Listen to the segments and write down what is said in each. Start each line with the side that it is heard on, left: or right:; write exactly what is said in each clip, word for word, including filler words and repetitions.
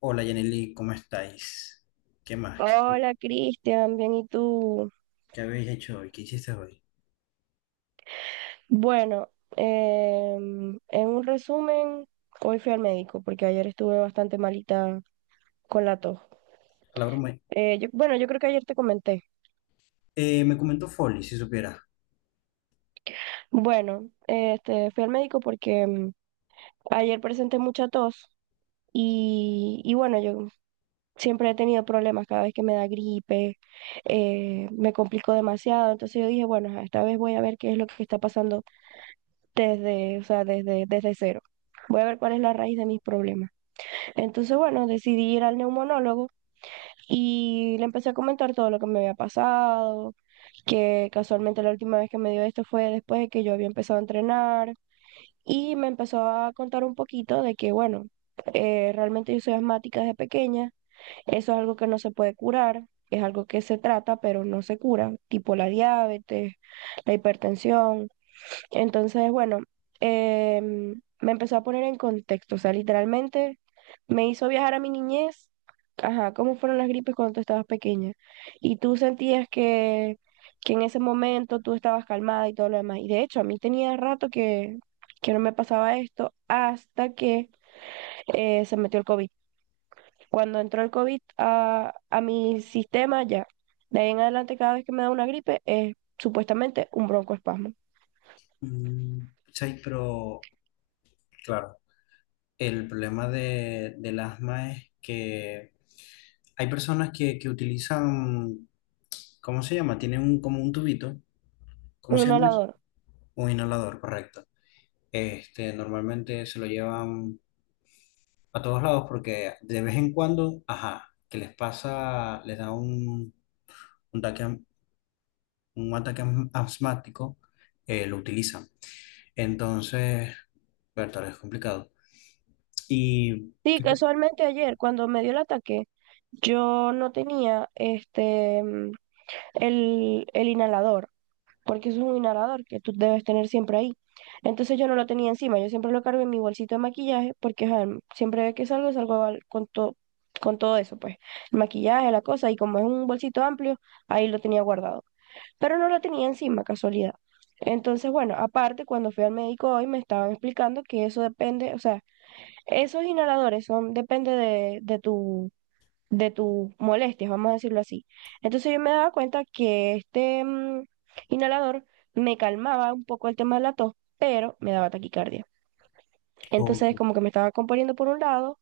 left: Hola Yaneli, ¿cómo estáis? ¿Qué más? ¿Qué,
right: Hola Cristian, bien, ¿y tú?
left: ¿qué habéis hecho hoy? ¿Qué hiciste hoy?
right: Bueno, em, en un resumen, hoy fui al médico porque ayer estuve bastante malita con la tos.
left: La broma.
right: Eh, yo- bueno, yo creo que ayer te comenté.
left: Eh, me comentó Folly, si supiera.
right: Bueno, este, fui al médico porque em, ayer presenté mucha tos y, y bueno, yo siempre he tenido problemas cada vez que me da gripe, eh, me complico demasiado, entonces yo dije, bueno, ajá, esta vez voy a ver qué es lo que está pasando desde, o sea, desde, desde cero. Voy a ver cuál es la raíz de mis problemas. Entonces, bueno, decidí ir al neumonólogo y le empecé a comentar todo lo que me había pasado, que casualmente la última vez que me dio esto fue después de que yo había empezado a entrenar y me empezó a contar un poquito de que, bueno, eh, realmente yo soy asmática desde pequeña, eso es algo que no se puede curar. Es algo que se trata, pero no se cura, tipo la diabetes, la hipertensión. Entonces, bueno, em, me empezó a poner en contexto, o sea, literalmente me hizo viajar a mi niñez, ajá, cómo fueron las gripes cuando tú estabas pequeña. Y tú sentías que, que en ese momento tú estabas calmada y todo lo demás. Y de hecho, a mí tenía rato que, que no me pasaba esto hasta que eh, se metió el COVID. Cuando entró el COVID a, a mi sistema, ya. De ahí en adelante, cada vez que me da una gripe, es supuestamente un broncoespasmo.
left: Mm, sí, pero claro, el problema de, del asma es que hay personas que, que utilizan, ¿cómo se llama? Tienen un, como un tubito, ¿cómo
right: Un
left: se llama eso?
right: inhalador.
left: Un inhalador, correcto. Este, normalmente se lo llevan a todos lados porque de vez en cuando, ajá, que les pasa, les da un, un ataque, un ataque asm- asmático, eh, lo utilizan. Entonces, verdad, es complicado. Y,
right: Sí,
left: ¿qué te-
right: casualmente ayer, cuando me dio el ataque, yo no tenía este mm, el, el inhalador, porque eso es un inhalador que tú debes tener siempre ahí. Entonces yo no lo tenía encima, yo siempre lo cargo en mi bolsito de maquillaje, porque ajá, mm, siempre que salgo, salgo al- con todo, con todo eso, pues, el maquillaje, la cosa, y como es un bolsito amplio, ahí lo tenía guardado. Pero no lo tenía encima, casualidad. Entonces, bueno, aparte, cuando fui al médico hoy, me estaban explicando que eso depende, o sea, esos inhaladores son, depende de, de tu, de tus molestias, vamos a decirlo así. Entonces yo me daba cuenta que este mm, inhalador me calmaba un poco el tema de la tos, pero me daba taquicardia.
left: o-
right: Entonces como que me estaba componiendo por un lado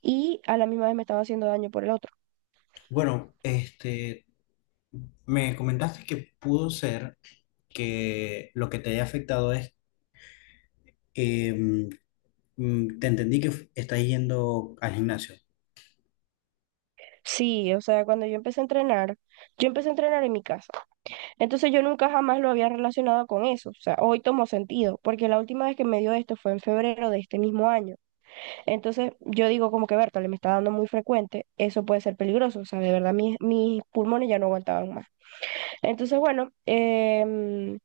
right: y a la misma vez me estaba haciendo daño por el otro.
left: bueno, este, me comentaste que pudo ser que lo que te haya afectado es, eh, mm, mm, te entendí que f- estás yendo al gimnasio,
right: Sí, o sea, cuando yo empecé a entrenar, yo empecé a entrenar en mi casa. Entonces yo nunca jamás lo había relacionado con eso. O sea, hoy tomó sentido, porque la última vez que me dio esto fue en febrero de este mismo año. Entonces yo digo como que Bertale me está dando muy frecuente, eso puede ser peligroso, o sea, de verdad mis, mis pulmones ya no aguantaban más. Entonces, bueno, em,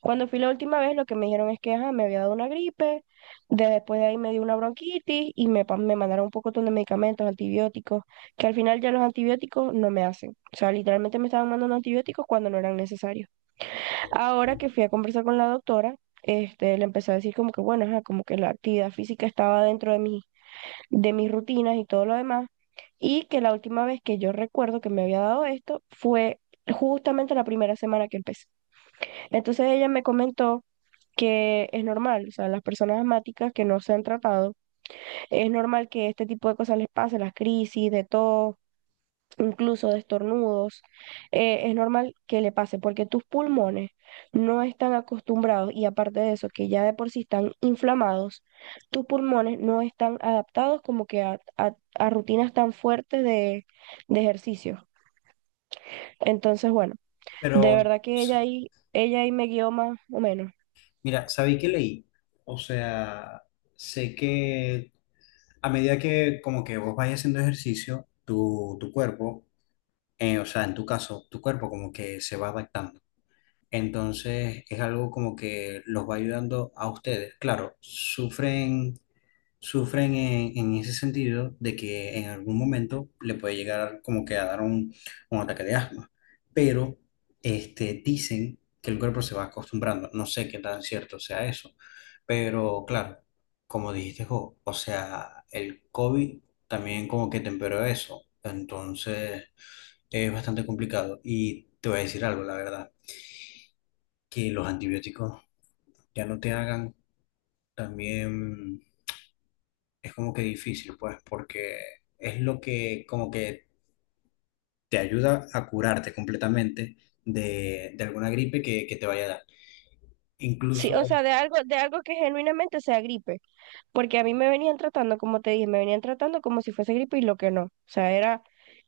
right: cuando fui la última vez lo que me dijeron es que ajá, me había dado una gripe, de- después de ahí me dio una bronquitis y me, pa- me mandaron un pocotón de medicamentos, antibióticos, que al final ya los antibióticos no me hacen. O sea, literalmente me estaban mandando antibióticos cuando no eran necesarios. Ahora que fui a conversar con la doctora, este, le empecé a decir como que bueno, ajá, como que la actividad física estaba dentro de mis de mis rutinas y todo lo demás. Y que la última vez que yo recuerdo que me había dado esto fue justamente la primera semana que empecé. Entonces ella me comentó que es normal, o sea, las personas asmáticas que no se han tratado, es normal que este tipo de cosas les pase, las crisis, de todo, incluso de estornudos, eh, es normal que le pase porque tus pulmones no están acostumbrados y aparte de eso, que ya de por sí están inflamados, tus pulmones no están adaptados como que a, a- a rutinas tan fuertes de, de ejercicio. Entonces, bueno, de
left: pero,
right: verdad que ella
left: s-
right: ahí, ella ahí me guió más o menos.
left: mira, ¿sabéis qué leí? O sea, sé que a medida que como que vos vayas haciendo ejercicio, tu, tu cuerpo eh, o sea, en tu caso, tu cuerpo como que se va adaptando. Entonces es algo como que los va ayudando a ustedes. Claro, sufren, sufren en, en ese sentido de que en algún momento le puede llegar como que a dar un, un ataque de asma, pero este, dicen que el cuerpo se va acostumbrando. No sé qué tan cierto sea eso, pero claro, como dijiste, Jo, o sea, el COVID también como que temperó eso. Entonces... Es bastante complicado y te voy a decir algo, la verdad, que los antibióticos ya no te hagan, también es como que difícil, pues, porque es lo que como que te ayuda a curarte completamente de, de alguna gripe que, que te vaya a dar.
right: Sí,
left: Incluso,
right: o sea, de algo, de algo que genuinamente sea gripe, porque a mí me venían tratando, como te dije, me venían tratando como si fuese gripe y lo que no, o sea, era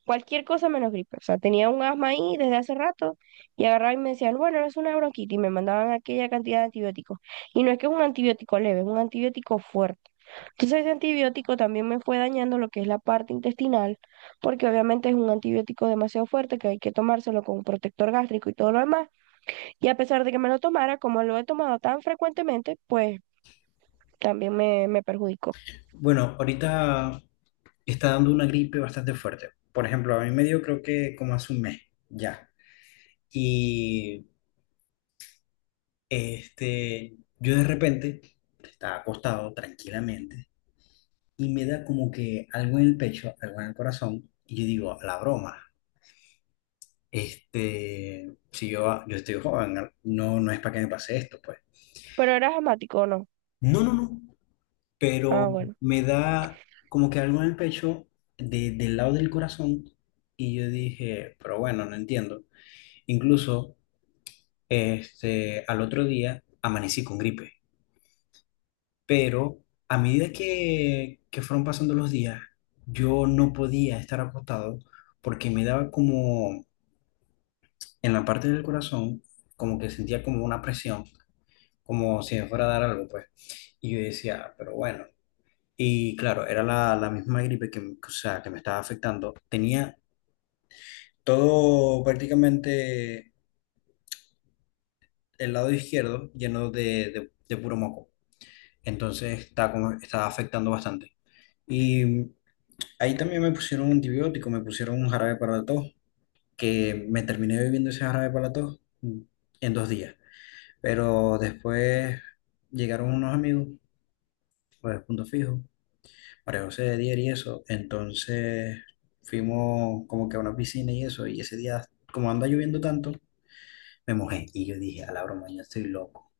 right: cualquier cosa menos gripe. O sea, tenía un asma ahí desde hace rato y agarraban y me decían, bueno, es una bronquitis y me mandaban aquella cantidad de antibióticos. Y no es que es un antibiótico leve, es un antibiótico fuerte. Entonces ese antibiótico también me fue dañando lo que es la parte intestinal, porque obviamente es un antibiótico demasiado fuerte que hay que tomárselo con un protector gástrico y todo lo demás. Y a pesar de que me lo tomara, como lo he tomado tan frecuentemente, pues también me, me perjudicó.
left: bueno, ahorita está dando una gripe bastante fuerte. Por ejemplo, a mí me dio creo que como hace un mes ya. Y este, yo de repente estaba acostado tranquilamente y me da como que algo en el pecho, algo en el corazón, y yo digo, la broma, este, si yo, yo estoy joven, no, no es para que me pase esto, pues.
right: Pero eras asmático o no.
left: No, no, no, pero
right: Ah, bueno.
left: me da como que algo en el pecho, de- del lado del corazón, y yo dije, pero bueno, no entiendo. Incluso, este, al otro día amanecí con gripe, pero a medida que, que fueron pasando los días, yo no podía estar acostado porque me daba como en la parte del corazón, como que sentía como una presión, como si me fuera a dar algo, pues. Y yo decía, "Ah, pero bueno". Y claro, era la, la misma gripe que, me- o sea, que me estaba afectando. Tenía todo prácticamente el lado izquierdo lleno de, de, de puro moco. Entonces está como, estaba afectando bastante. Y ahí también me pusieron un antibiótico, me pusieron un jarabe para la tos, que me terminé bebiendo ese jarabe para la tos en dos días. Pero después llegaron unos amigos, los de Punto Fijo, María José de Dier y eso. Entonces fuimos como que a una piscina y eso. Y ese día, como anda lloviendo tanto, me mojé. Y yo dije, a la broma, yo estoy loco.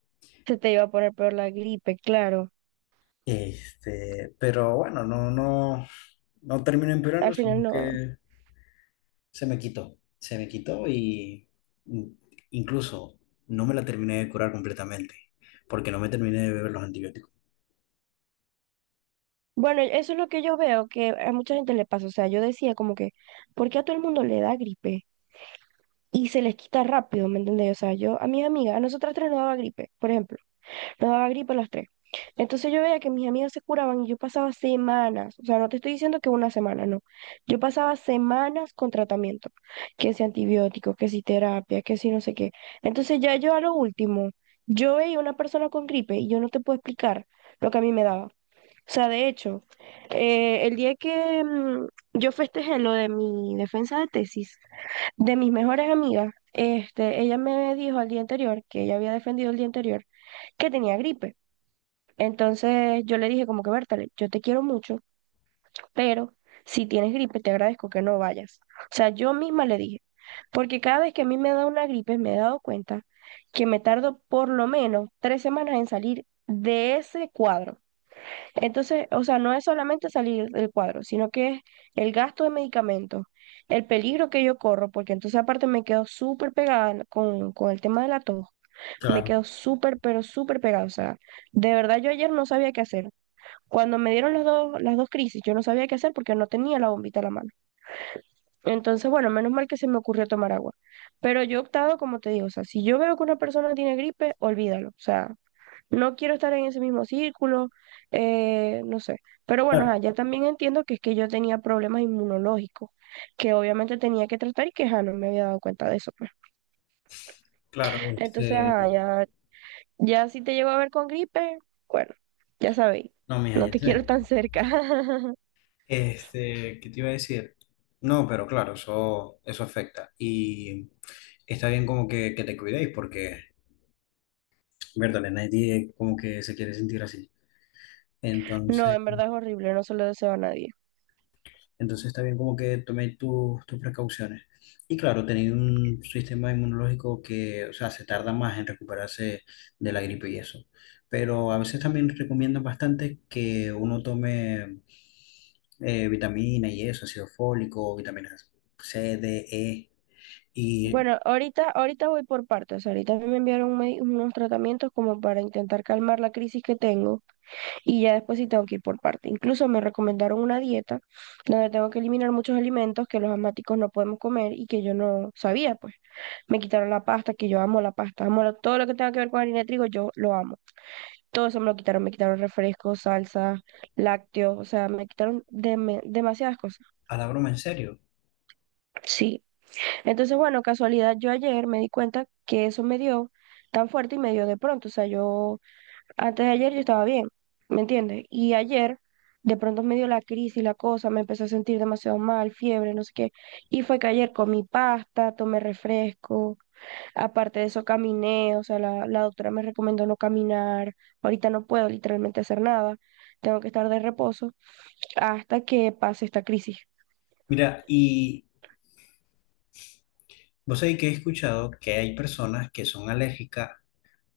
right: Se te iba a poner peor la gripe, claro.
left: Este, pero bueno, no, no, no terminó
right: Al
left: empeorando,
right: final
left: sino
right: no.
left: que se me quitó. Se me quitó y in- incluso no me la terminé de curar completamente, porque no me terminé de beber los antibióticos.
right: Bueno, eso es lo que yo veo que a mucha gente le pasa. O sea, yo decía como que, ¿por qué a todo el mundo le da gripe? Y se les quita rápido, ¿me entendés? O sea, yo a mis amigas, a nosotras tres nos daba gripe, por ejemplo, nos daba gripe a las tres. Entonces yo veía que mis amigas se curaban y yo pasaba semanas, o sea, no te estoy diciendo que una semana, no. Yo pasaba semanas con tratamiento, que si antibióticos, que si terapia, que si no sé qué. Entonces ya yo a lo último, yo veía una persona con gripe y yo no te puedo explicar lo que a mí me daba. O sea, de hecho, eh, el día que mm, yo festejé lo de mi defensa de tesis, de mis mejores amigas, este, ella me dijo al día anterior, que ella había defendido el día anterior, que tenía gripe. Entonces yo le dije como que, Bertale, yo te quiero mucho, pero si tienes gripe, te agradezco que no vayas. O sea, yo misma le dije, porque cada vez que a mí me da una gripe, me he dado cuenta que me tardo por lo menos tres semanas en salir de ese cuadro. Entonces, o sea, no es solamente salir del cuadro, sino que es el gasto de medicamentos, el peligro que yo corro, porque entonces aparte me quedo súper pegada con, con el tema de la tos, me
left: Claro,
right: quedo súper, pero súper pegada. O sea, de verdad yo ayer no sabía qué hacer. Cuando me dieron los dos, las dos crisis, yo no sabía qué hacer porque no tenía la bombita a la mano. Entonces, bueno, menos mal que se me ocurrió tomar agua. Pero yo he optado, como te digo, o sea, si yo veo que una persona tiene gripe, olvídalo. O sea, no quiero estar en ese mismo círculo, eh, no sé. Pero bueno,
left: claro,
right: ajá, ya también entiendo que es que yo tenía problemas inmunológicos, que obviamente tenía que tratar y que ajá, no me había dado cuenta de eso. pues.
left: claro,
right: Entonces,
left: este,
right: ajá, ya, ya si te llego a ver con gripe, bueno, ya sabéis,
left: no, mija,
right: no
left: ya
right: te quiero
left: tenemos.
right: tan cerca.
left: Este, ¿qué te iba a decir? No, pero claro, eso, eso afecta. Y está bien como que, que te cuidéis porque, verdad, nadie como que se quiere sentir así.
right: No,
left: Entonces,
right: en verdad es horrible, no se lo deseo a nadie.
left: entonces también como que tomé tu- tus precauciones. Y claro, tener un sistema inmunológico que, o sea, se tarda más en recuperarse de la gripe y eso. Pero a veces también recomiendan bastante que uno tome eh, vitamina y eso, ácido fólico, vitaminas ce, de, e. Y
right: Bueno, ahorita, ahorita voy por partes. Ahorita me enviaron un medi- unos tratamientos como para intentar calmar la crisis que tengo. Y ya después sí tengo que ir por parte. Incluso me recomendaron una dieta donde tengo que eliminar muchos alimentos que los asmáticos no podemos comer y que yo no sabía, pues. Me quitaron la pasta, que yo amo la pasta, amo lo- todo lo que tenga que ver con harina de trigo, yo lo amo. Todo eso me lo quitaron, me quitaron refrescos, salsas, lácteos, o sea, me quitaron deme- demasiadas cosas.
left: a la broma, en serio.
right: Sí. Entonces, bueno, casualidad, yo ayer me di cuenta que eso me dio tan fuerte y me dio de pronto, o sea, yo antes de ayer yo estaba bien, ¿me entiendes? Y ayer de pronto me dio la crisis, la cosa, me empecé a sentir demasiado mal, fiebre, no sé qué. Y fue que ayer comí pasta, tomé refresco, aparte de eso caminé, o sea, la, la doctora me recomendó no caminar, ahorita no puedo literalmente hacer nada, tengo que estar de reposo hasta que pase esta crisis.
left: Mira, y vos sabés que he escuchado que hay personas que son alérgicas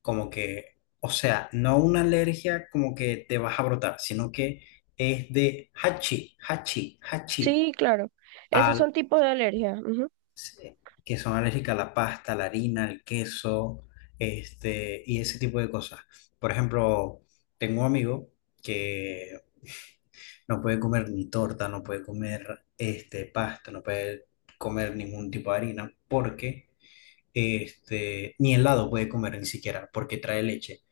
left: como que, o sea, no una alergia como que te vas a brotar, sino que es de hachi, hachi, hachi,
right: Sí, claro, esos
left: al,
right: son tipos de alergia. Ujú.
left: se- que son alérgicas a la pasta, a la harina, el queso, este, y ese tipo de cosas. Por ejemplo, tengo un amigo que no puede comer ni torta, no puede comer este, pasta, no puede comer ningún tipo de harina, porque este, ni helado puede comer ni siquiera, porque trae leche.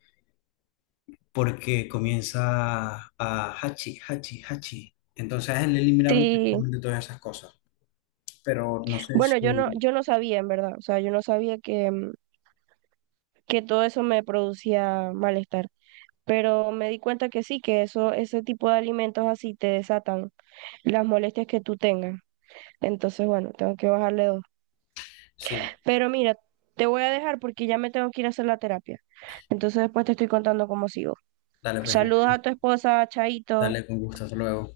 left: Porque comienza a hachi, hachi, hachi. Entonces a él le eliminaron
right: Sí,
left: prácticamente todas esas cosas. Pero no sé
right: bueno, yo no,
left: si...
right: yo no sabía, en verdad. O sea, yo no sabía que, mm, que todo eso me producía malestar. Pero me di cuenta que sí, que eso, ese tipo de alimentos así te desatan las molestias que tú tengas. Entonces, bueno, tengo que bajarle dos.
left: Sí,
right: Pero mira, te voy a dejar porque ya me tengo que ir a hacer la terapia. Entonces después te estoy contando cómo sigo.
left: dale, pues,
right: Saludos a tu esposa, Chaito.
left: dale con gusto, hasta luego.